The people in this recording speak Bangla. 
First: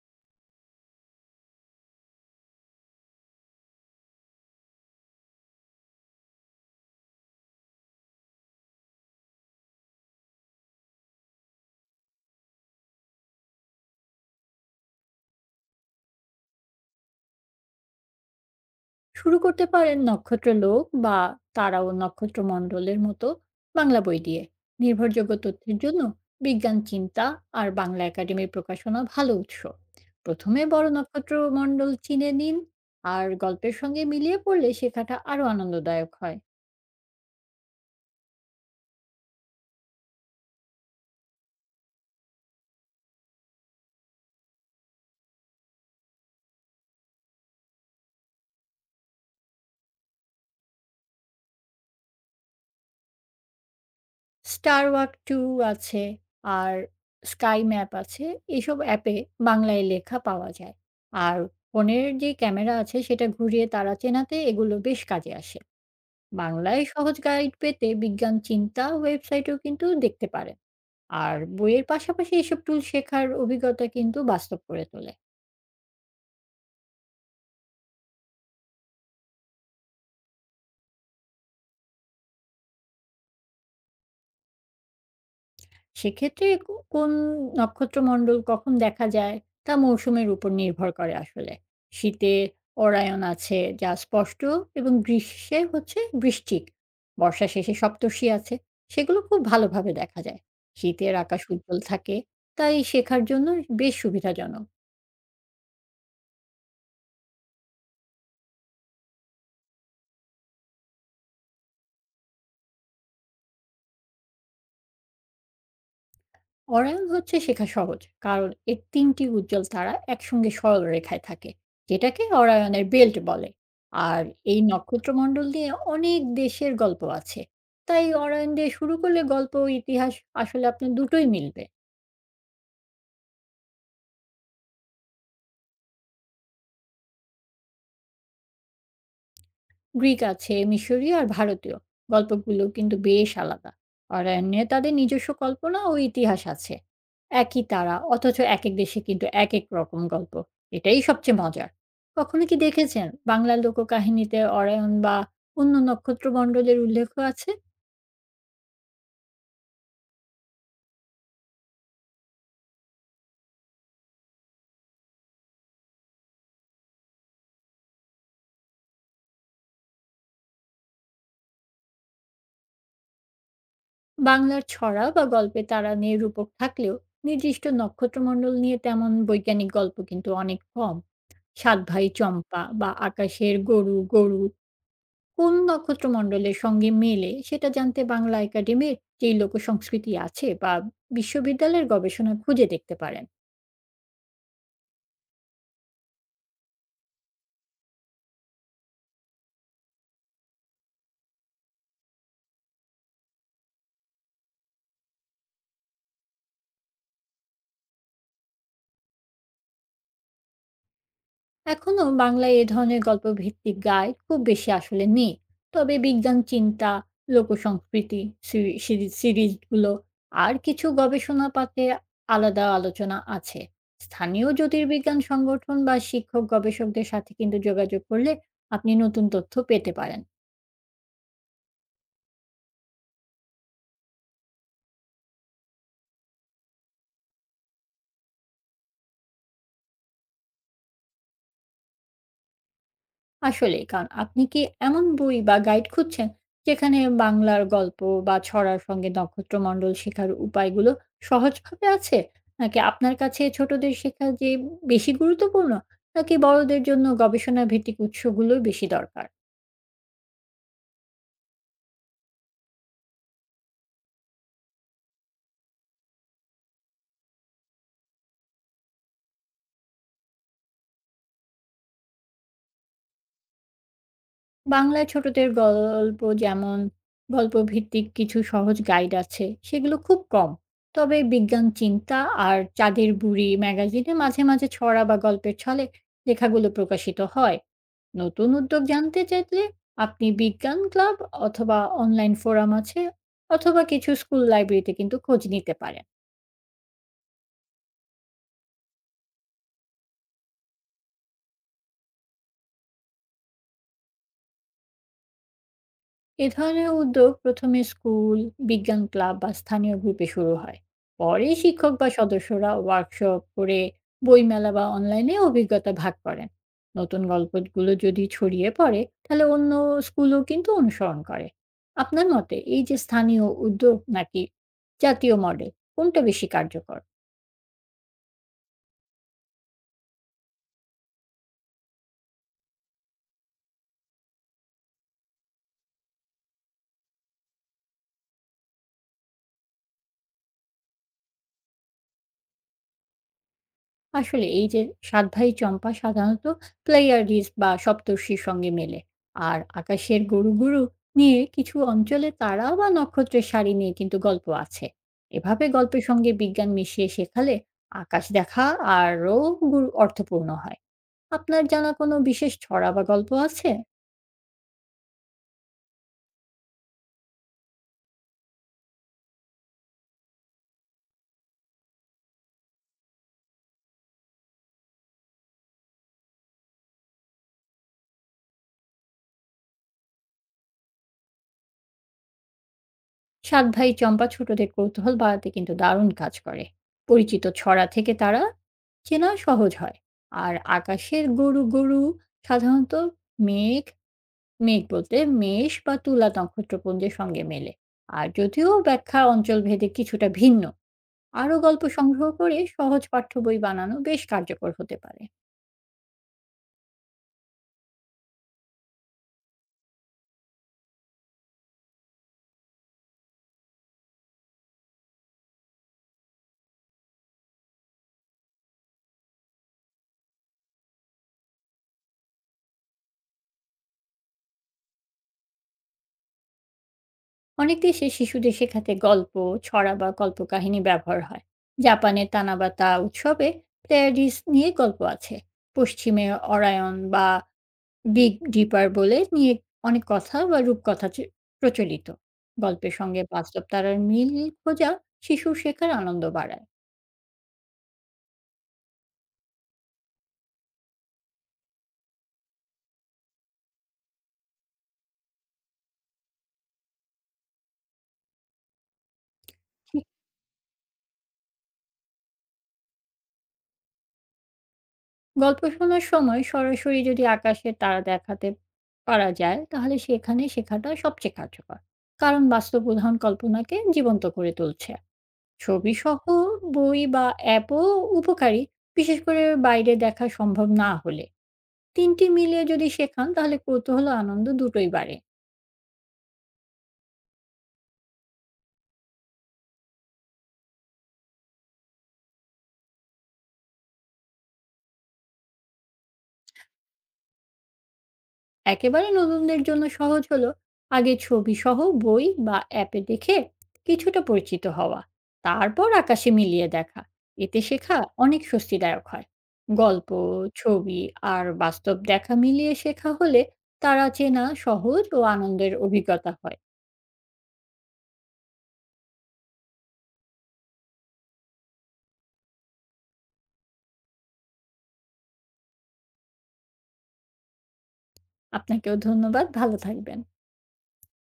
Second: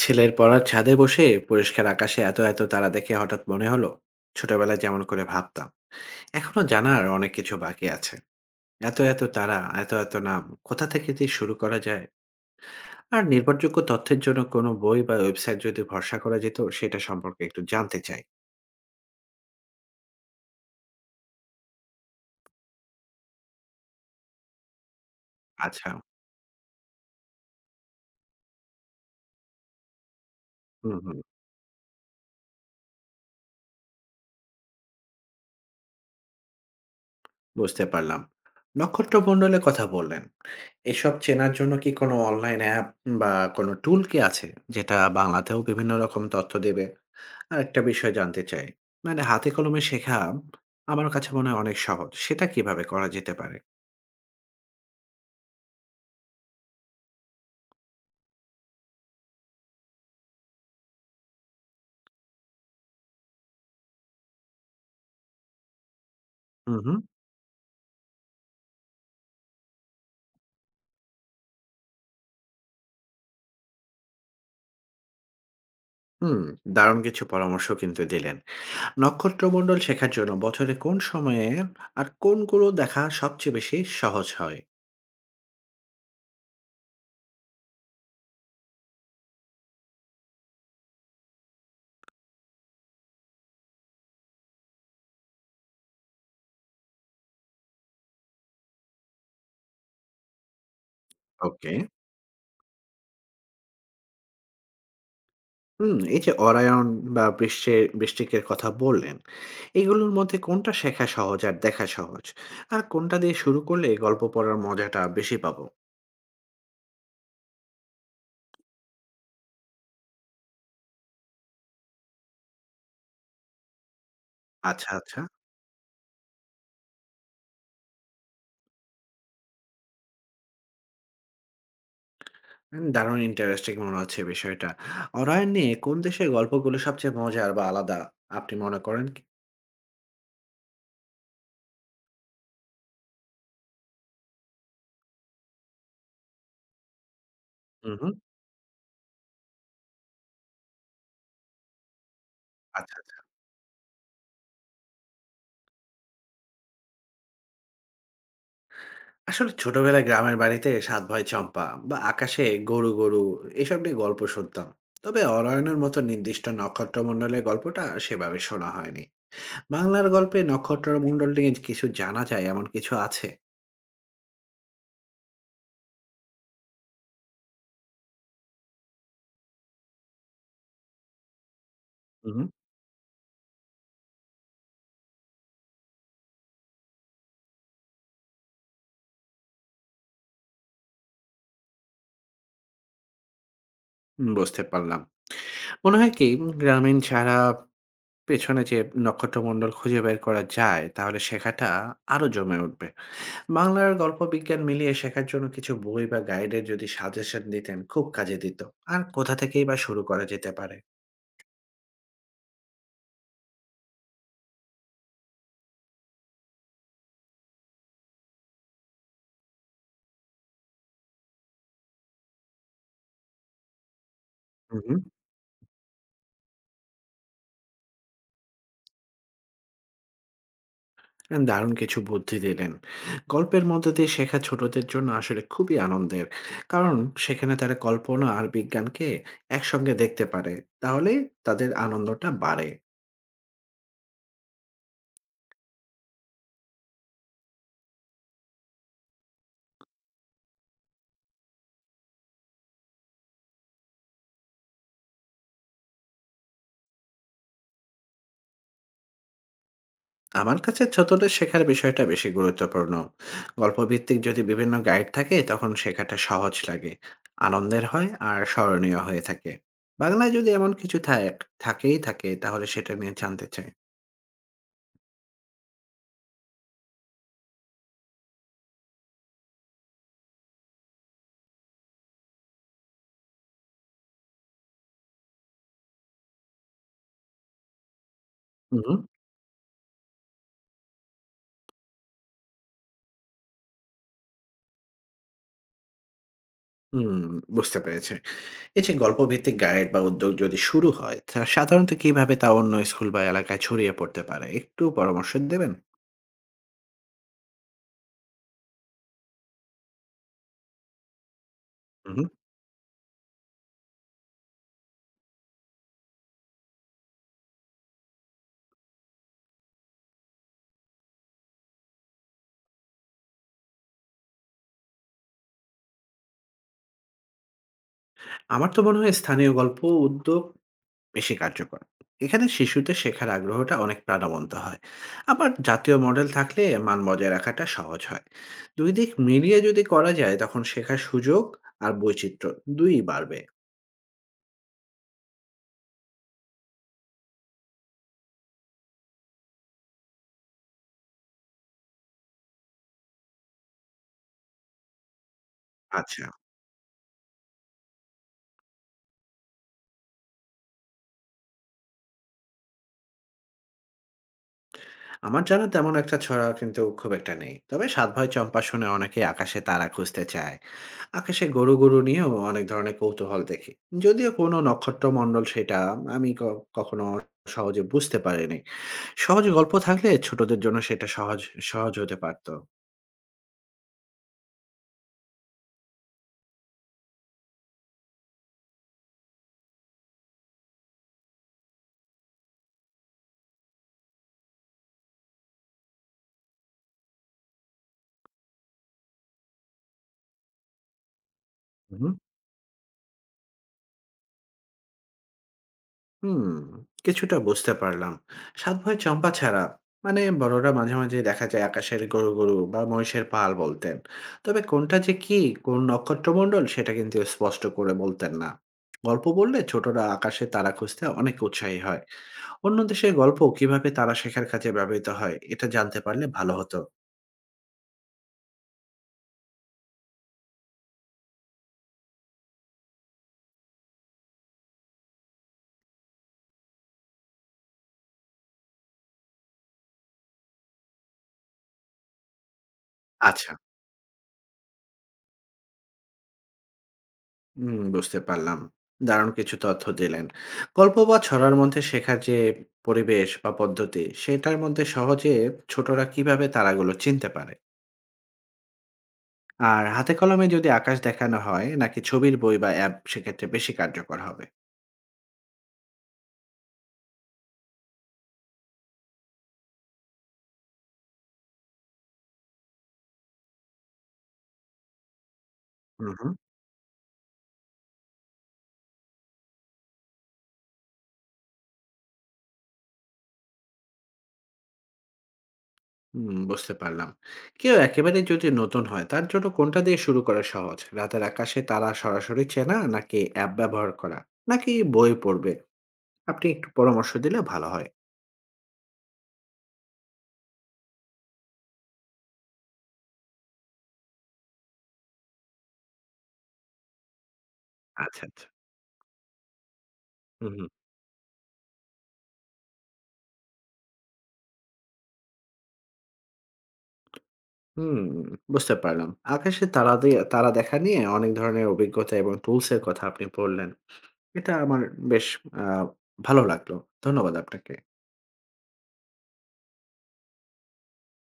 ছেলের পড়ার ছাদে বসে পরিষ্কার আকাশে এত এত তারা দেখে হঠাৎ মনে হলো, ছোটবেলায় যেমন করে ভাবতাম এখনো জানার অনেক কিছু বাকি আছে। এত এত তারা, এত এত নাম, কোথা থেকে দিয়ে শুরু করা যায়? আর নির্ভরযোগ্য তথ্যের জন্য কোনো বই বা ওয়েবসাইট যদি ভরসা করা যেত, সেটা সম্পর্কে একটু জানতে চাই। শুরু করতে পারেন নক্ষত্রলোক বা তারা ও নক্ষত্রমণ্ডলের মতো বাংলা বই দিয়ে। নির্ভরযোগ্য তথ্যের আচ্ছা। জন্য বিজ্ঞান চিন্তা আর বাংলা একাডেমির প্রকাশনা ভালো উৎস। প্রথমে বড় হুম, হুম। নক্ষত্রমণ্ডল চিনে নিন, আর গল্পের সঙ্গে মিলিয়ে পড়লে শেখাটা আরও আনন্দদায়ক হয়। বুঝতে পারলাম। নক্ষত্রমণ্ডলের কথা বললেন, এসব চেনার জন্য কি কোনো অনলাইন অ্যাপ বা কোনো টুল কি আছে, যেটা বাংলাতেও বিভিন্ন রকম তথ্য দেবে? আরেকটা বিষয় জানতে চাই। মানে হাতে কলমে শেখা আমার কাছে মনে হয় অনেক সহজ। সেটা কিভাবে করা যেতে পারে? স্টার ওয়াক টু আছে আর স্কাই ম্যাপ আছে। এসব অ্যাপে বাংলায় লেখা পাওয়া যায়। আর ফোনের যে ক্যামেরা আছে সেটা ঘুরিয়ে তারা চেনাতে এগুলো বেশ কাজে আসে। হুম, বাংলায় হুম। সহজ গাইড পেতে বিজ্ঞান চিন্তা ওয়েবসাইটও কিন্তু দেখতে পারেন। আর বইয়ের পাশাপাশি এসব টুল শেখার অভিজ্ঞতা কিন্তু বাস্তব করে তোলে। হুম, দারুণ কিছু পরামর্শ কিন্তু দিলেন। নক্ষত্রমণ্ডল শেখার জন্য বছরে কোন সময়ে আর কোনগুলো দেখা সবচেয়ে বেশি সহজ হয়? সেক্ষেত্রে কোন নক্ষত্রমণ্ডল কখন দেখা যায় তা মৌসুমের উপর নির্ভর করে আসলে। শীতে অরায়ন আছে যা স্পষ্ট, এবং গ্রীষ্মে হচ্ছে বৃষ্টিক, বর্ষা শেষে সপ্তর্ষি আছে। সেগুলো খুব ভালোভাবে দেখা যায়। শীতের আকাশ ওকে। উজ্জ্বল থাকে, তাই শেখার জন্য বেশ সুবিধাজনক। হুম, এই যে অরায়ন বা বৃষ্টিকের কথা বললেন, এগুলোর মধ্যে কোনটা শেখা সহজ আর দেখা সহজ? আর কোনটা দিয়ে শুরু করলে গল্প পড়ার মজাটা বেশি পাবো? অরাল হচ্ছে শেখা সহজ, কারণ এর তিনটি উজ্জ্বল তারা একসঙ্গে সরলরেখায় থাকে, যেটাকে অরায়নের বেল্ট বলে। আর এই আচ্ছা, আচ্ছা। নক্ষত্রমণ্ডল নিয়ে অনেক দেশের গল্প আছে। তাই অরায়ন দিয়ে শুরু করলে গল্প ও ইতিহাস আসলে আপনার দুটোই মিলবে। দারুণ ইন্টারেস্টিং মনে হচ্ছে বিষয়টা। অরোয়া নিয়ে কোন দেশের গল্পগুলো সবচেয়ে মজার বা আলাদা আপনি মনে করেন কি? গ্রিক আছে, মিশরীয় আর ভারতীয়। গল্পগুলো কিন্তু বেশ আলাদা। অরণ্যে তাদের নিজস্ব কল্পনা ও ইতিহাস আছে। একই হু, তারা হুম। অথচ একেক দেশে কিন্তু একেক রকম গল্প। এটাই সবচেয়ে মজার। কখনো কি আচ্ছা, দেখেছেন আচ্ছা। বাংলার লোককাহিনীতে অরায়ণ বা অন্য নক্ষত্রমণ্ডলের উল্লেখ আছে? আসলে ছোটবেলায় গ্রামের বাড়িতে 'সাত ভাই চম্পা' বা 'আকাশে গরু গরু' এসব নিয়ে গল্প শুনতাম। তবে অরয়নের মতো নির্দিষ্ট নক্ষত্রমণ্ডলের গল্পটা সেভাবে শোনা হয়নি। বাংলার গল্পে নক্ষত্রমণ্ডল নিয়ে কিছু জানা যায় এমন কিছু আছে? বাংলার ছড়া বা গল্পে তারা নিয়ে রূপক থাকলেও নির্দিষ্ট নক্ষত্রমণ্ডল নিয়ে তেমন বৈজ্ঞানিক গল্প কিন্তু অনেক কম। সাত ভাই হু, হুম। চম্পা বা আকাশের গরু, গরু কোন নক্ষত্রমণ্ডলের সঙ্গে মেলে সেটা জানতে বাংলা একাডেমির যেই লোকসংস্কৃতি আছে বা বিশ্ববিদ্যালয়ের গবেষণা খুঁজে দেখতে পারেন। হুম, বুঝতে পারলাম। মনে হয় কি গ্রামীণ ছাড়া পেছনে যে নক্ষত্রমন্ডল খুঁজে বের করা যায়, তাহলে শেখাটা আরো জমে উঠবে। বাংলার গল্প বিজ্ঞান মিলিয়ে শেখার জন্য কিছু বই বা গাইডের যদি সাজেশন দিতেন, খুব কাজে দিত। আর কোথা থেকেই বা শুরু করা যেতে পারে? এখনো বাংলায় এ ধরনের গল্প ভিত্তিক গাইড খুব বেশি আসলে নেই। তবে বিজ্ঞান চিন্তা, লোকসংস্কৃতি সিরি- সিরি- সিরিজগুলো আর কিছু গবেষণা পাতে আলাদা আলোচনা আছে। স্থানীয় হুম, হুম। জ্যোতির্বিজ্ঞান সংগঠন বা শিক্ষক গবেষকদের সাথে কিন্তু যোগাযোগ করলে আপনি নতুন তথ্য পেতে পারেন। দারুণ কিছু বুদ্ধি দিলেন। গল্পের মধ্য দিয়ে শেখা ছোটদের জন্য আসলে খুবই আনন্দের। কারণ সেখানে তারা কল্পনা আর বিজ্ঞানকে একসঙ্গে দেখতে পারে। তাহলে তাদের আনন্দটা বাড়ে। আসলেই, কারণ আপনি কি এমন বই বা গাইড খুঁজছেন যেখানে বাংলার গল্প বা ছড়ার সঙ্গে নক্ষত্রমণ্ডল শেখার উপায়গুলো সহজভাবে আছে? নাকি আপনার কাছে ছোটদের শেখা যে বেশি গুরুত্বপূর্ণ, নাকি বড়দের জন্য গবেষণা ভিত্তিক উৎসগুলোই বেশি দরকার? আমার কাছে ছোটদের শেখার বিষয়টা বেশি গুরুত্বপূর্ণ। গল্পভিত্তিক যদি বিভিন্ন গাইড থাকে তখন শেখাটা সহজ লাগে, আনন্দের হয় আর স্মরণীয় হয়ে থাকে। বাংলায় যদি এমন কিছু থাকেই থাকে তাহলে সেটা নিয়ে জানতে চাই। বাংলায় ছোটদের গল্প যেমন গল্প ভিত্তিক কিছু সহজ গাইড আছে, সেগুলো খুব কম। তবে বিজ্ঞান চিন্তা আর চাঁদের বুড়ি ম্যাগাজিনে মাঝে, মাঝে ছড়া বা গল্পের ছলে লেখাগুলো প্রকাশিত হয়। নতুন উদ্যোগ হুম। জানতে চাইলে আপনি বিজ্ঞান ক্লাব অথবা অনলাইন ফোরাম আছে, অথবা কিছু স্কুল লাইব্রেরিতে কিন্তু খোঁজ নিতে পারেন। হুম, বুঝতে পেরেছি। এই যে গল্পভিত্তিক গাইড বা উদ্যোগ যদি শুরু হয়, তা সাধারণত কিভাবে তা অন্য স্কুল বা এলাকায় ছড়িয়ে পড়তে পারে, একটু পরামর্শ দেবেন। এ ধরনের উদ্যোগ প্রথমে স্কুল, বিজ্ঞান ক্লাব বা স্থানীয় গ্রুপে শুরু হয়। পরে শিক্ষক বা হুম। সদস্যরা ওয়ার্কশপ করে বইমেলা বা অনলাইনে অভিজ্ঞতা ভাগ করেন। নতুন গল্পগুলো যদি ছড়িয়ে পড়ে তাহলে অন্য স্কুলও কিন্তু অনুসরণ করে। আপনার মতে এই যে স্থানীয় উদ্যোগ নাকি জাতীয় মডেল, কোনটা বেশি কার্যকর? আমার তো মনে হয় স্থানীয় গল্প উদ্যোগ বেশি কার্যকর। এখানে শিশুদের শেখার আগ্রহটা অনেক প্রাণবন্ত হয়। আবার জাতীয় মডেল থাকলে মান বজায় রাখাটা সহজ হয়। ২ দিক মিলিয়ে যদি করা যায় তখন শেখার সুযোগ আর বৈচিত্র্য ২ ই বাড়বে। আসলে এই যে সাতভাই চম্পা সাধারণত প্লেয়ারিস বা সপ্তর্ষির সঙ্গে মেলে, আর আকাশের গুরু গুরু নিয়ে কিছু অঞ্চলে তারা বা নক্ষত্রের সারি নিয়ে কিন্তু গল্প আছে। এভাবে গল্পের আচ্ছা। সঙ্গে বিজ্ঞান মিশিয়ে শেখালে আকাশ দেখা আরও গুরু অর্থপূর্ণ হয়। আপনার জানা কোনো বিশেষ ছড়া বা গল্প আছে? আমার জানা তেমন একটা ছড়া কিন্তু খুব একটা নেই। তবে 'সাত ভাই চম্পা' শুনে অনেকেই আকাশে তারা খুঁজতে চায়। আকাশে গরু গরু নিয়েও অনেক ধরনের কৌতূহল দেখি। যদিও কোনো নক্ষত্রমণ্ডল সেটা আমি কখনো সহজে বুঝতে পারিনি। সহজ গল্প থাকলে ছোটদের জন্য সেটা সহজ সহজ হতে পারত। সাত ভাই চম্পা ছোটদের কৌতূহল বাড়াতে কিন্তু দারুণ কাজ করে। পরিচিত ছড়া থেকে তারা চেনা সহজ হয়। আর আকাশের গরু গরু সাধারণত মেঘ, মেঘ বলতে মেষ বা তুলা নক্ষত্রপুঞ্জের সঙ্গে মেলে। আর যদিও ব্যাখ্যা অঞ্চলভেদে কিছুটা ভিন্ন, আরও গল্প হুম। সংগ্রহ করে সহজ পাঠ্য বই বানানো বেশ কার্যকর হতে পারে। হুম, কিছুটা বুঝতে পারলাম। 'সাত ভাই চম্পা' ছাড়া মানে বড়রা মাঝে, মাঝে দেখা যায় আকাশের গরু, গরু বা মহিষের পাল বলতেন। তবে কোনটা যে কি, কোন নক্ষত্রমণ্ডল সেটা কিন্তু স্পষ্ট করে বলতেন না। গল্প বললে ছোটরা আকাশে তারা খুঁজতে অনেক উৎসাহী হয়। অন্য দেশের গল্প কিভাবে তারা শেখার কাজে ব্যবহৃত হয় এটা জানতে পারলে ভালো হতো। অনেক দেশে শিশুদের শেখাতে গল্প, ছড়া বা কল্পকাহিনী ব্যবহার হয়। জাপানে তানাবাতা উৎসবে প্লেয়ারিস নিয়ে গল্প আছে। পশ্চিমে অরায়ন বা বিগ ডিপার বলে নিয়ে অনেক কথা বা রূপকথা প্রচলিত। গল্পের সঙ্গে আচ্ছা। বাস্তব তারার মিল খোঁজা শিশুর শেখার আনন্দ বাড়ায়। হুম, বুঝতে পারলাম। দারুণ কিছু তথ্য দিলেন। গল্প বা ছড়ার মধ্যে শেখার যে পরিবেশ বা পদ্ধতি, সেটার মধ্যে সহজে ছোটরা কিভাবে তারাগুলো চিনতে পারে? আর হাতে কলমে যদি আকাশ দেখানো হয় নাকি ছবির বই বা অ্যাপ সেক্ষেত্রে বেশি কার্যকর হবে? গল্প শোনার সময় সরাসরি যদি আকাশে তারা দেখাতে পারা যায় তাহলে সেখানে শেখাটা সবচেয়ে কার্যকর, কারণ বাস্তব উদাহরণ কল্পনাকে জীবন্ত করে তুলছে। হুম, ছবিসহ হুম। বই বা অ্যাপও উপকারী, বিশেষ করে বাইরে দেখা সম্ভব না হলে। তিনটি মিলিয়ে যদি শেখান তাহলে কৌতূহল ও আনন্দ দুটোই বাড়ে। হুম, বুঝতে পারলাম। কেউ একেবারে যদি নতুন হয় তার জন্য কোনটা দিয়ে শুরু করা সহজ? রাতের আকাশে তারা সরাসরি চেনা নাকি অ্যাপ ব্যবহার করা? নাকি বই পড়বে? আপনি একটু পরামর্শ দিলে ভালো হয়। একেবারে নতুনদের জন্য সহজ হলো আগে ছবিসহ বই বা অ্যাপে দেখে কিছুটা পরিচিত হওয়া, তারপর আকাশে মিলিয়ে দেখা। এতে শেখা আচ্ছা, অনেক আচ্ছা। স্বস্তিদায়ক হয়। গল্প, হুম, হুম। ছবি আর বাস্তব দেখা মিলিয়ে শেখা হলে তারা চেনা সহজ ও আনন্দের অভিজ্ঞতা হয়। হুম, বুঝতে পারলাম। আকাশে তারা দিয়ে তারা দেখা নিয়ে অনেক ধরনের অভিজ্ঞতা এবং টুলস এর কথা আপনি বললেন। এটা আমার বেশ আ ভালো লাগলো। ধন্যবাদ আপনাকে। আপনাকেও ধন্যবাদ, ভালো থাকবেন।